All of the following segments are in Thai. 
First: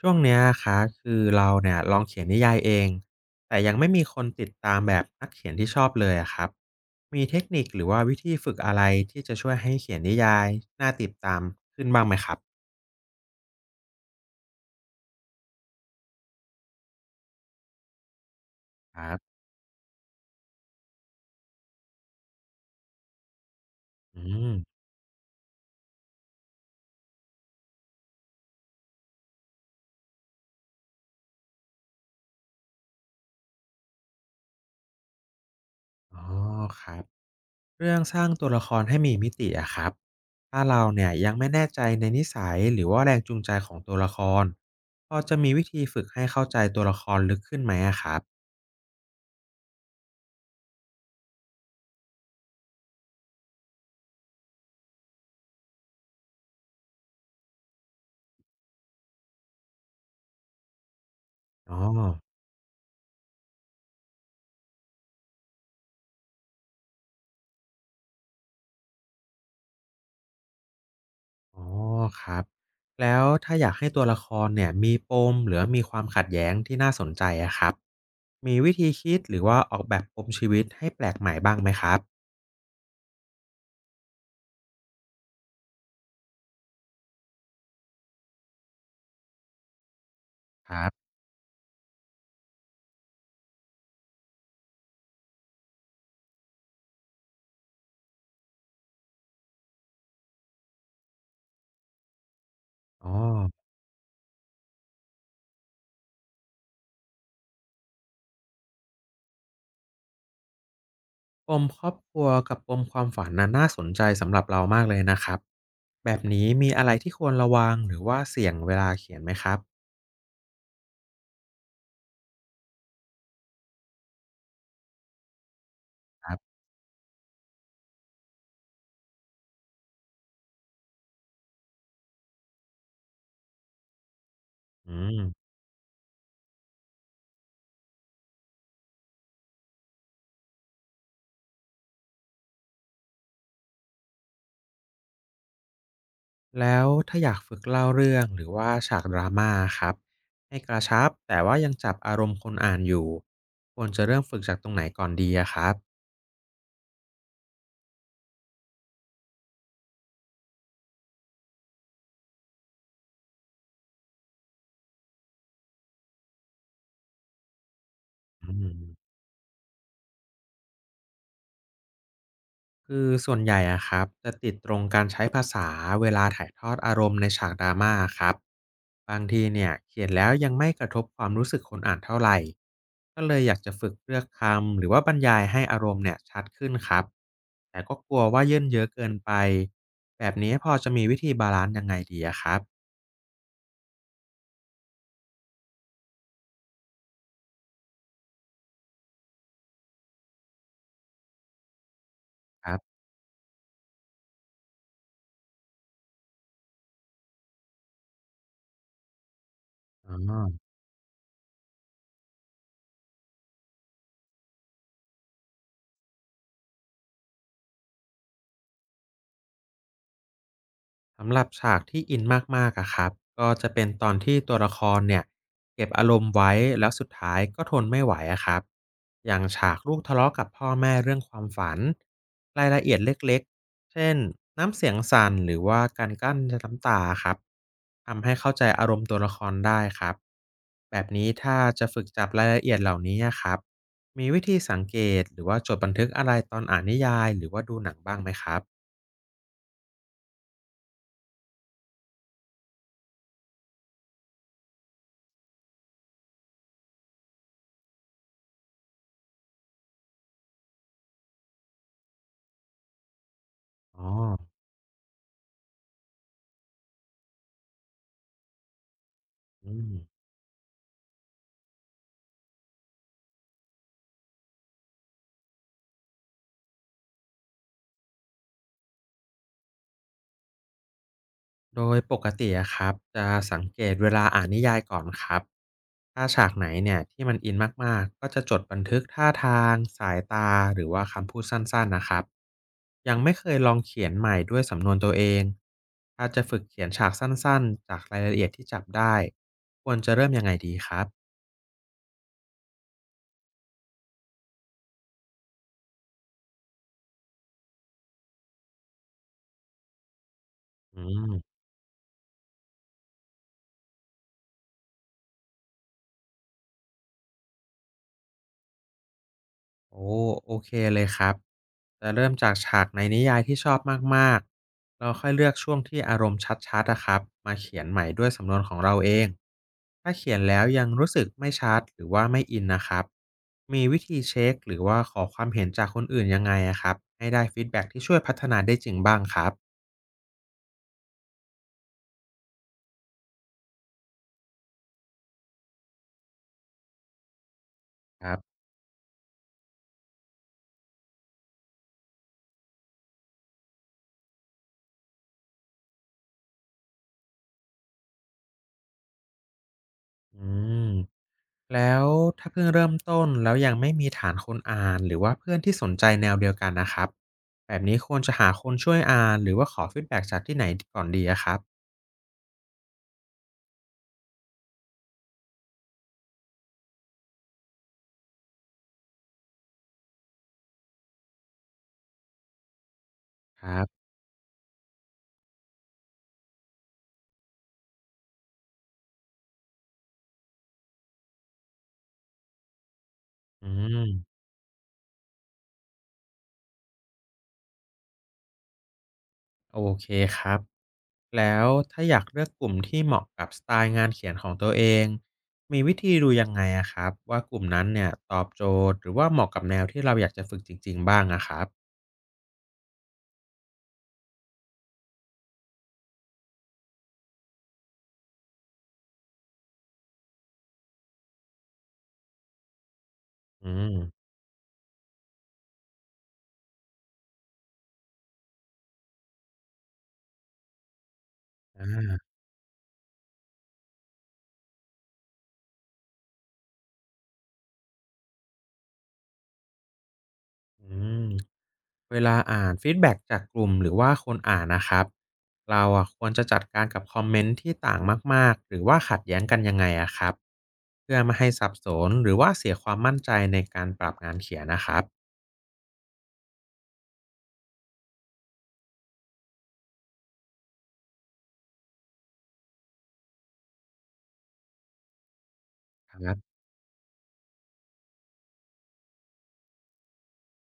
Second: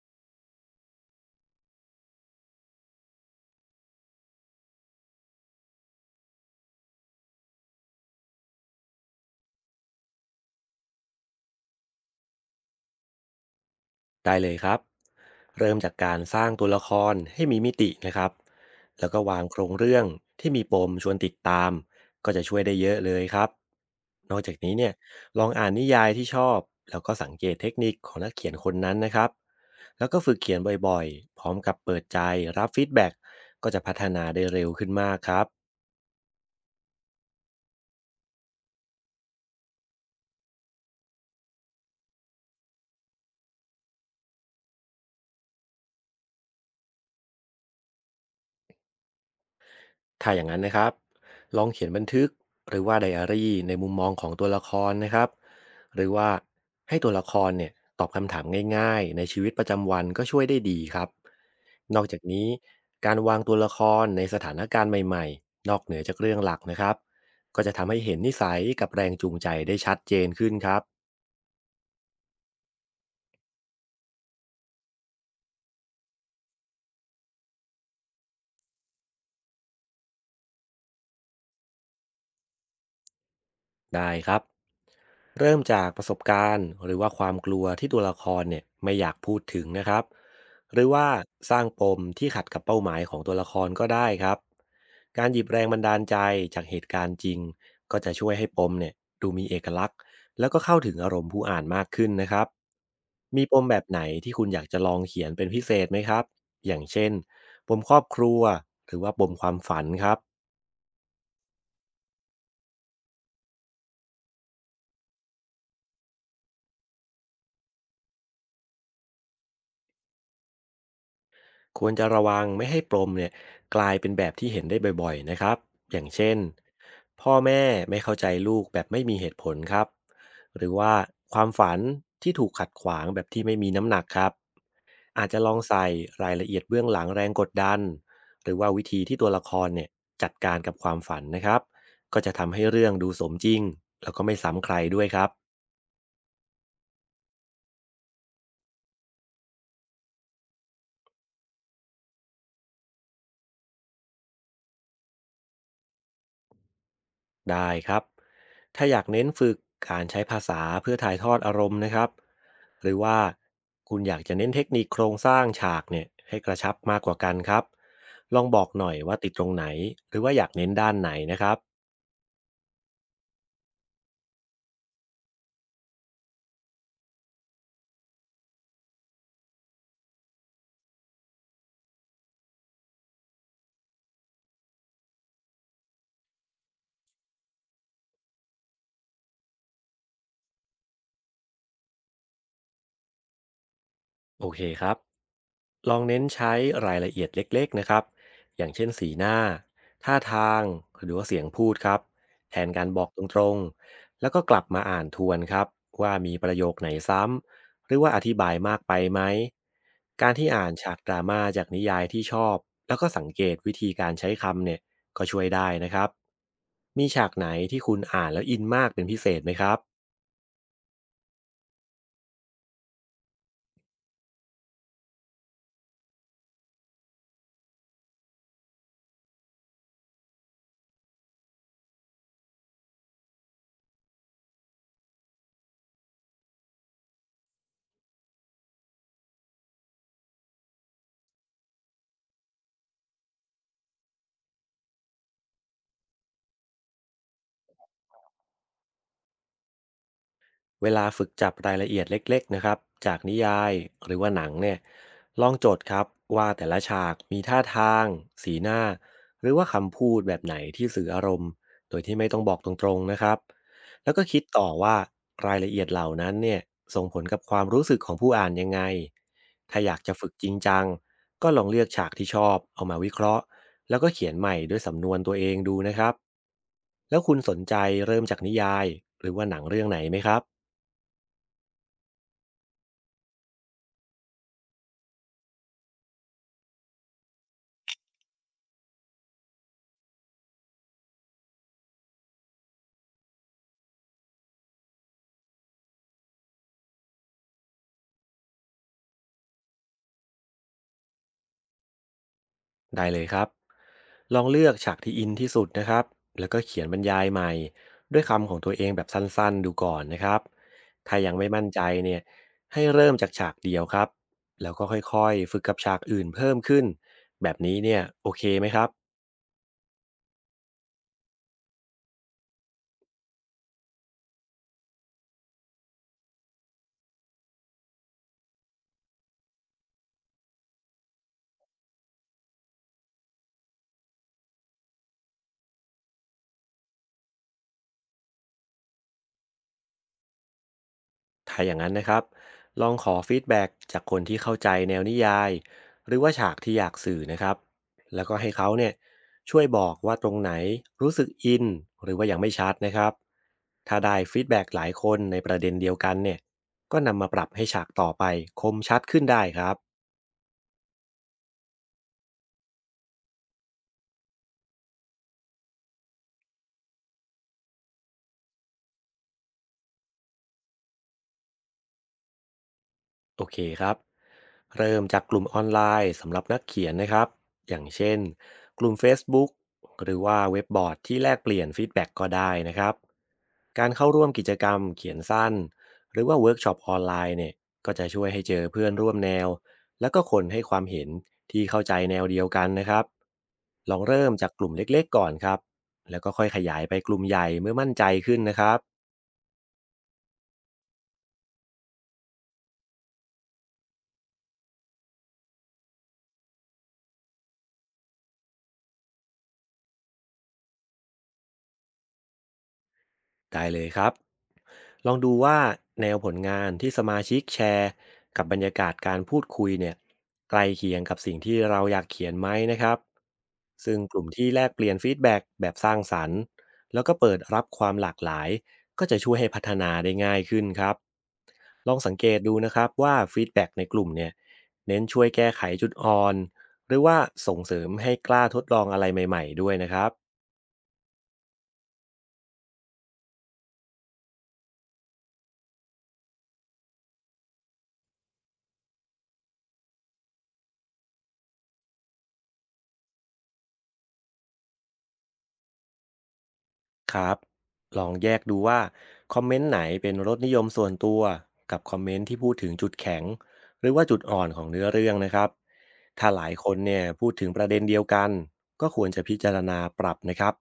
ช่วงเนี้ยครับคือเราเนี่ยลองเขียนนิยายเองแต่ยังไม่มีคนติดตามแบบนักเขียนที่ชอบเลยอะครับมีเทคนิคหรือว่าวิธีฝึกอะไรที่จะช่วยให้เขียนนิยายน่าติดตามขึ้นบ้างไหมครับได้เลยครับเริ่มจากการสร้างตัวละครให้มีมิตินะครับคแล้วรัก็บวางโครงเรื่องที่มีปมชวนติดตามก็จะช่วยได้เยอะเลยครับอืนอกจามกนี้เนี่ยลองอ่านนิยายที่ชอบแล้วก็สังเกตเทคนิคของนักเขียนคนนั้นนะครับแล้วก็ฝึกเขียนบ่อยๆพร้อมกับเปิดใจรับฟีดแบ็กก็จะพัฒนาได้เร็วขึ้นมากครับ อ๋อครับเรื่องสร้างตัวละครให้มีมิติอะครับถ้าเราเนี่ยยังไม่แน่ใจในนิสัยหรือว่าแรงจูงใจของตัวละครพอจะมีวิธีฝึกให้เข้าใจตัวละครลึกขึ้นไหมอะครับถ้าอย่างนั้นนะครับ ลองเขียนบันทึกหรือว่าไดอารี่ในมุมมองของตัวละครนะครับ หรือว่าให้ตัวละครเนี่ยตอบคำถามง่ายๆในชีวิตประจำวันก็ช่วยได้ดีครับ อ๋อ นอกจากนี้การวางตัวละครในสถานการณ์ใหม่ๆนอกเหนือจากเรื่องหลักนะครับก็จะทำให้เห็นนิสัยกับแรงจูงใจได้ชัดเจนขึ้นครับ อ๋อครับแล้วถ้าอยากให้ตัวละครเนี่ยมีปมหรือว่ามีความขัดแย้งที่น่าสนใจอะครับมีวิธีคิดหรือว่าออกแบบปมชีวิตให้แปลกใหม่บ้างไหมครับได้ครับ เริ่มจากประสบการณ์หรือว่าความกลัวที่ตัวละครเนี่ยไม่อยากพูดถึงนะครับคหรืรัอว่าบสร้างปมที่ขัดกับเป้าหมายของตัวละครก็ได้ครับการหยิบแรงบันดาลใจจากเหตุการณ์จริงก็จะช่วยให้ปมเนี่ยดูมีเอกลักษณ์แล้วก็เข้าถึงอารมณ์ผู้อ่านมากขึ้นนะครับอ๋อมีปมแบบไหนที่คุณอยากจะลองเขียนเป็นพิเศษไหมครับอย่างเช่นปมครอบครัวหรือว่าปมความฝันครับ ปมครอบครัวกับปมความฝันน่ะน่าสนใจสำหรับเรามากเลยนะครับแบบนี้มีอะไรที่ควรระวังหรือว่าเสี่ยงเวลาเขียนไหมครับควรจะระวังไม่ให้ปลมเนี่ยกลายเป็นแบบที่เห็นได้บ่อยๆนะครับอย่างคเช่รันบพ่อแม่ไม่เข้าใจลูกแบบไม่มีเหตุผลครับหรือว่าความฝันที่ถูกขัดขวางแบบที่ไม่มีน้ำหนักครับอืม อาจจะลองใส่รายละเอียดเบื้องหลังแรงกดดันหรือว่าวิธีที่ตัวละครเนี่ยจัดการกับความฝันนะครับก็จะทำให้เรื่องดูสมจริงแล้วก็ไม่ซ้ำใครด้วยครับ แล้วถ้าอยากฝึกเล่าเรื่องหรือว่าฉากดราม่าครับให้กระชับแต่ว่ายังจับอารมณ์คนอ่านอยู่ควรจะเริ่มฝึกจากตรงไหนก่อนดีอะครับได้ครับ ถ้าอยากเน้นฝึกการใช้ภาษาเพื่อถ่ายทอดอารมณ์นะครับหรือว่าคุณอยากจะเน้นเทคนิคโครงสร้างฉากเนี่ยให้กระชับมากกว่ากันครับ ลองอืบอกม หน่อยว่าติดตรงไหน หรือว่าอยากเน้นด้านไหนนะครับ คือส่วนใหญ่อะครับจะติดตรงการใช้ภาษาเวลาถ่ายทอดอารมณ์ในฉากดราม่าครับบางทีเนี่ยเขียนแล้วยังไม่กระทบความรู้สึกคนอ่านเท่าไหรก็เลยอยากจะฝึกเลือกคำหรือว่าบรรยายให้อารมณ์เนี่ยชัดขึ้นครับแต่ก็กลัวว่าเย่นเยอะเกินไปแบบนี้พอจะมีวิธีบาลานซ์ยังไงดีอะครับโอเคครับ ลองเน้นใช้รายละเอียดเล็กๆนะครับ อย่างเช่นสีหน้าท่าทางหรือว่าเสียงพูดครับ แทคนรัการบบอกตรงๆ แล้วก็กลับมาอ่านทวนครับว่ามีประโยคไหนซ้ำหรือว่าอธิบายมากไปไหม อการ๋อ ที่อ่านฉากดราม่าจากนิยายที่ชอบ แล้วก็สังเกตวิธีการใช้คำเนี่ยก็ช่วยได้นะครับมีฉากไหนที่คุณอ่านแล้วอินมากเป็นพิเศษไหมครับ สำหรับฉากที่อินมากๆอะครับก็จะเป็นตอนที่ตัวละครเนี่ยเก็บอารมณ์ไว้แล้วสุดท้ายก็ทนไม่ไหวอะครับอย่างฉากลูกทะเลาะกับพ่อแม่เรื่องความฝันรายละเอียดเล็กๆเช่นน้ำเสียงสั่นหรือว่าการกลั้นน้ำตาครับทำให้เข้าใจอารมณ์ตัวละครได้ครับแบบนี้ถ้าจะฝึกจับรายละเอียดเหล่านี้อะครับมีวิธีสังเกตหรือว่าจดบันทึกอะไรตอนอ่านนิยายหรือว่าดูหนังบ้างไหมครับเวลาฝึกจับรายละเอียดเล็กๆนะครับจากนิยายหรือว่าหนังเนี่ยลองโจทย์ครับว่าแต่ละฉากมีท่าทางสีหน้าหรือว่าคำพูดแบบไหนที่สื่ออารมณ์โดยที่ไม่ต้องบอกตรงๆนะครับอ๋อแล้วก็คิดต่อว่ารายละเอียดเหล่านั้นเนี่ยส่งผลกับความรู้สึกของผู้อ่านยังไงอืถ้าอม ยากจะฝึกจริงจังก็ลองเลือกฉากที่ชอบเอามาวิเคราะห์แล้วก็เขียนใหม่ด้วยสำนวนตัวเองดูนะครับแล้วคุณสนใจเริ่มจากนิยายหรือว่าหนังเรื่องไหนไหมครับ โดยปกติอะครับจะสังเกตเวลาอ่านนิยายก่อนครับถ้าฉากไหนเนี่ยที่มันอินมากๆก็จะจดบันทึกท่าทางสายตาหรือว่าคำพูดสั้นๆนะครับยังไม่เคยลองเขียนใหม่ด้วยสำนวนตัวเองถ้าจะฝึกเขียนฉากสั้นๆจากรายละเอียดที่จับได้ควรจะเริ่มยังไงดีครับได้เลยครับ ลองเลือกฉากที่อินที่สุดนะครับ แล้วก็เขียนบรรยายใหม่ด้วยคำของตัวเองแบบสั้นๆดูก่อนนะครับอืถ้ายัม งไม่มั่นใจเนี่ยให้เริ่มจากฉากเดียวครับ แล้วก็ค่อยๆฝึกกับฉากอื่นเพิ่มขึ้น แบบนี้เนี่ยโอเคไหมครับ โอ้โอเคเลยครับจะเริ่มจากฉากในนิยายที่ชอบมากๆแล้วค่อยเลือกช่วงที่อารมณ์ชัดๆอะครับมาเขียนใหม่ด้วยสำนวนของเราเองถ้าเขียนแล้วยังรู้สึกไม่ชัดหรือว่าไม่อินนะครับมีวิธีเช็คหรือว่าขอความเห็นจากคนอื่นยังไงอะครับให้ได้ฟีดแบ็กที่ช่วยพัฒนาได้จริงบ้างครับถ้าอย่างนั้นนะครับลองขอฟีดแบ็กจากคนที่เข้าใจแนวนิยาย หรือว่าฉากที่อยากสื่อนะครับแล้ควก็รัให้บ เขาเนี่ยช่วยบอกว่าตรงไหนรู้สึกอิน หรือว่ายังไม่ชัดนะครับถ้าได้ฟีดแบ็กหลายคนในประเด็นเดียวกันเนี่ยก็นำมาปรับให้ฉากต่อไปคมชัดขึ้นได้ครับอืมแล้วถ้าเพิ่งเริ่มต้นแล้วยังไม่มีฐานคนอ่านหรือว่าเพื่อนที่สนใจแนวเดียวกันนะครับแบบนี้ควรจะหาคนช่วยอ่านหรือว่าขอฟีดแบ็กจากที่ไหนก่อนดีอะครับโอเคครับ เริ่มจากกลุ่มออนไลน์สำหรับนักเขียนนะครับอย่างเช่นกลุ่ม Facebook หรือว่าเว็บบอร์ดที่แลกเปลี่ยนฟีดแบ็กก็ได้นะครับ ครัการบเข้าร่วมกิจกรรมเขียนสั้นหรือว่าเวิร์กช็อปออนไลน์เนี่ยก็จะช่วยให้เจอเพื่อนร่วมแนวแล้วก็คนให้ความเห็นที่เข้าใจแนวเดียวกันนะครับอืลองเริ่มมจากกลุ่มเล็กๆก่อนครับแล้วก็ค่อยขยายไปกลุ่มใหญ่เมื่อมั่นใจขึ้นนะครับ โอเคครับแล้วถ้าอยากเลือกกลุ่มที่เหมาะกับสไตล์งานเขียนของตัวเองมีวิธีดูยังไงอะครับว่ากลุ่มนั้นเนี่ยตอบโจทย์หรือว่าเหมาะกับแนวที่เราอยากจะฝึกจริงๆบ้างอะครับได้เลยครับ ลองดูว่าแนวผลงานที่สมาชิกแชร์กับบรรยากาศการพูดคุยเนี่ยใกล้เคียงกับสิ่งที่เราอยากเขียนไหมนะครับอืซึ่งกมลุ่มที่แลกเปลี่ยนฟีดแบ็กแบบสร้างสรรค์แล้วก็เปิดรับความหลากหลายก็จะช่วยให้พัฒนาได้ง่ายขึ้นครับ อ่ลองสังา เกตดูนะครับว่าฟีดแบ็กในกลุ่มเนี่ยเน้นช่วยแก้ไขจุดอ่อนหรือว่าส่งเสริมให้กล้าทดลองอะไรใหม่ๆด้วยนะครับ อืมเวลาอ่านฟีดแบ็กจากกลุ่มหรือว่าคนอ่านนะครับเราอ่ะควรจะจัดการกับคอมเมนต์ที่ต่างมากๆหรือว่าขัดแย้งกันยังไงอะครับเพื่อไม่ให้สับสนหรือว่าเสียความมั่นใจในการปรับงานเขียนนะครับครับลองแยกดูว่าคอมเมนต์ไหนเป็นรสนิยมส่วนตัวกับคอมเมนต์ที่พูดถึงจุดแข็งหรือว่าจุดอ่อนของเนื้อเรื่องนะครับคถ้ารับหลายคนเนี่ยพูดถึงประเด็นเดียวกันก็ควรจะพิจารณาปรับนะครับ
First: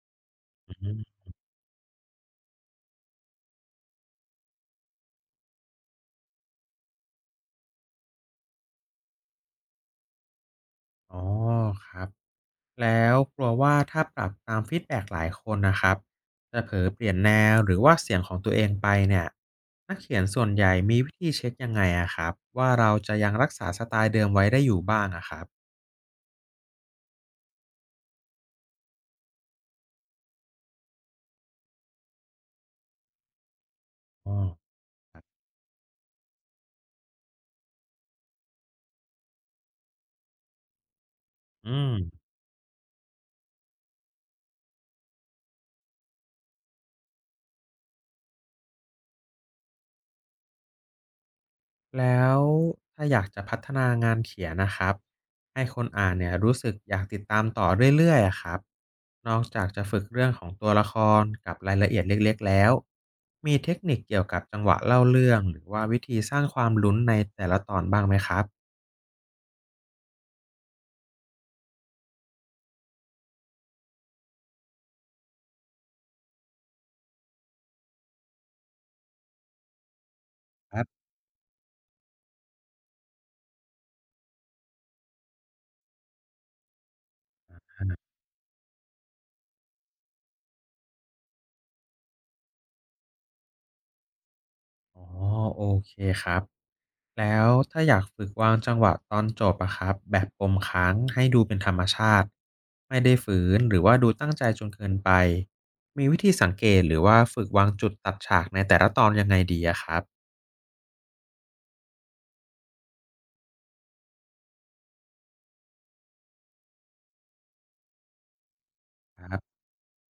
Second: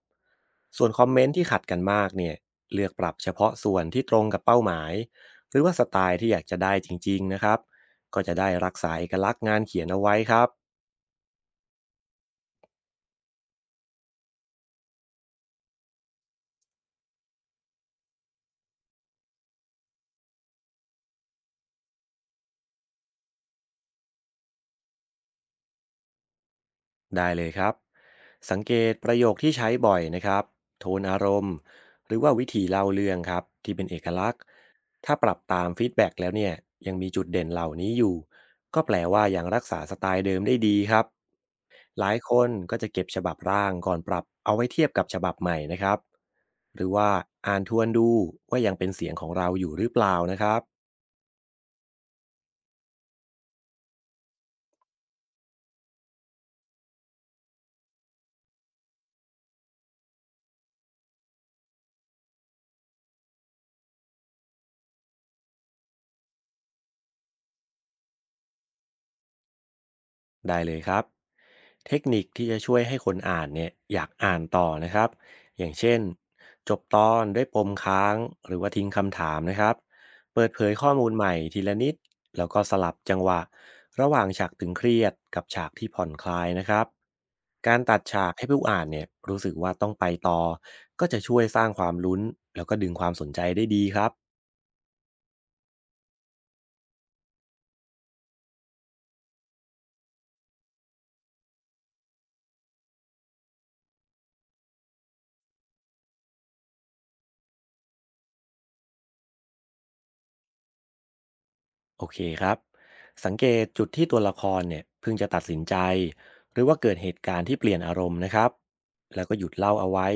ส่วนอืคอมเมมนต์ที่ขัดกันมากเนี่ยเลือกปรับเฉพาะส่วนที่ตรงกับเป้าหมายหรือว่าสไตล์ที่อยากจะได้จริงๆนะครับก็จะได้รักษาเอกลักษณ์งานเขียนเอาไว้ครับ อ๋อครับแล้วกลัวว่าถ้าปรับตามฟีดแบ็กหลายคนนะครับจะเผลอเปลี่ยนแนวหรือว่าเสียงของตัวเองไปเนี่ยนักเขียนส่วนใหญ่มีวิธีเช็คยังไงอะครับว่าเราจะยังรักษาสไตล์เดิมไว้ได้อยู่บ้างอะครับ ได้เลยครับสังเกตประโยคที่ใช้บ่อยนะครับโทนอารมณ์หรือว่าวิธีเล่าเรื่องครับที่เป็นเอกลักอ๋อษณ์ถ้าปรับตามฟีดแบ็กแล้วเนี่ยยังมีจุดเด่นเหล่านี้อยู่ก็แปลว่ายังรักษาสไตล์เดิมได้ดีครับอืมหลายคนก็จะเก็บฉบับร่างก่อนปรับเอาไว้เทียบกับฉบับใหม่นะครับหรือว่าอ่านทวนดูว่ายังเป็นเสียงของเราอยู่หรือเปล่านะครับ แล้วถ้าอยากจะพัฒนางานเขียนนะครับให้คนอ่านเนี่ยรู้สึกอยากติดตามต่อเรื่อยๆอะครับนอกจากจะฝึกเรื่องของตัวละครกับรายละเอียดเล็กๆแล้วมีเทคนิคเกี่ยวกับจังหวะเล่าเรื่องหรือว่าวิธีสร้างความลุ้นในแต่ละตอนบ้างไหมครับได้เลยครับเทคนิคที่จะช่วยให้คนอ่านเนี่ยอยากอ่านต่อนะครับอย่างเช่นจบตอนด้วยปมค้างหรือว่าทิ้งคำถามนะครับเปิดเผยครัข้อบมูลใหม่ทีละนิดแล้วก็สลับจังหวะระหว่างฉากตึงเครียดกับฉากที่ผ่อนคลายนะครับการตัดฉากให้ผู้อ่านเนี่ยรู้สึกว่าต้องไปต่อก็จะช่วยสร้างความลุ้นแล้วก็ดึงความสนใจได้ดีครับ อ๋อโอเคครับ แล้วถ้าอยากฝึกวางจังหวะตอนจบอะครับแบบปมค้างให้ดูเป็นธรรมชาติไม่ได้ฝืนหรือว่าดูตั้งใจจนเกินไปมีวิธีสังเกตหรือว่าฝึกวางจุดตัดฉากในแต่ละตอนยังไงดีอะครับโอเคครับสังเกตจุดที่ตัวละครเนี่ยเพิ่งจะตัดสินใจหรือว่าเกิดเหตุการณ์ที่เปลี่ยนอารมณ์นะครับคแล้วก็รัหยุดบเล่าเอาไว้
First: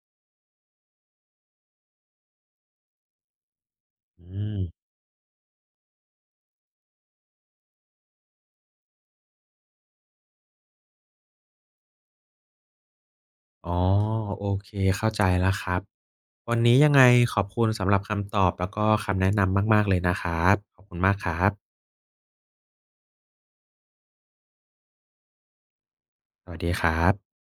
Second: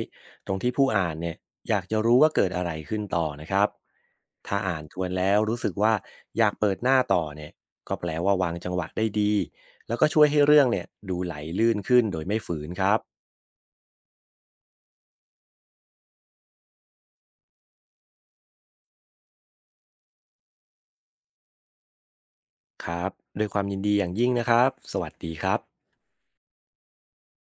ตรงที่ผู้อ่านเนี่ยอยากจะรู้ว่าเกิดอะไรขึ้นต่อนะครับอืถ้ามอ่านทวนแล้วรู้สึกว่าอยากเปิดหน้าต่อเนี่ยก็แปลว่าวางจังหวะได้ดีแล้วก็ช่วยให้เรื่องเนี่ยดูไหลลื่นขึ้นโดยไม่ฝืนครับอ๋อโอเคเข้าใจแล้วครับวันนี้ยังไงขอบคุณสำหรับคำตอบแล้วก็คำแนะนำมากๆเลยนะครับขอบคุณมากครับครับโดวยความยินดีอย่างยิ่งนะครับสวัสดีครับสวัสดีครับ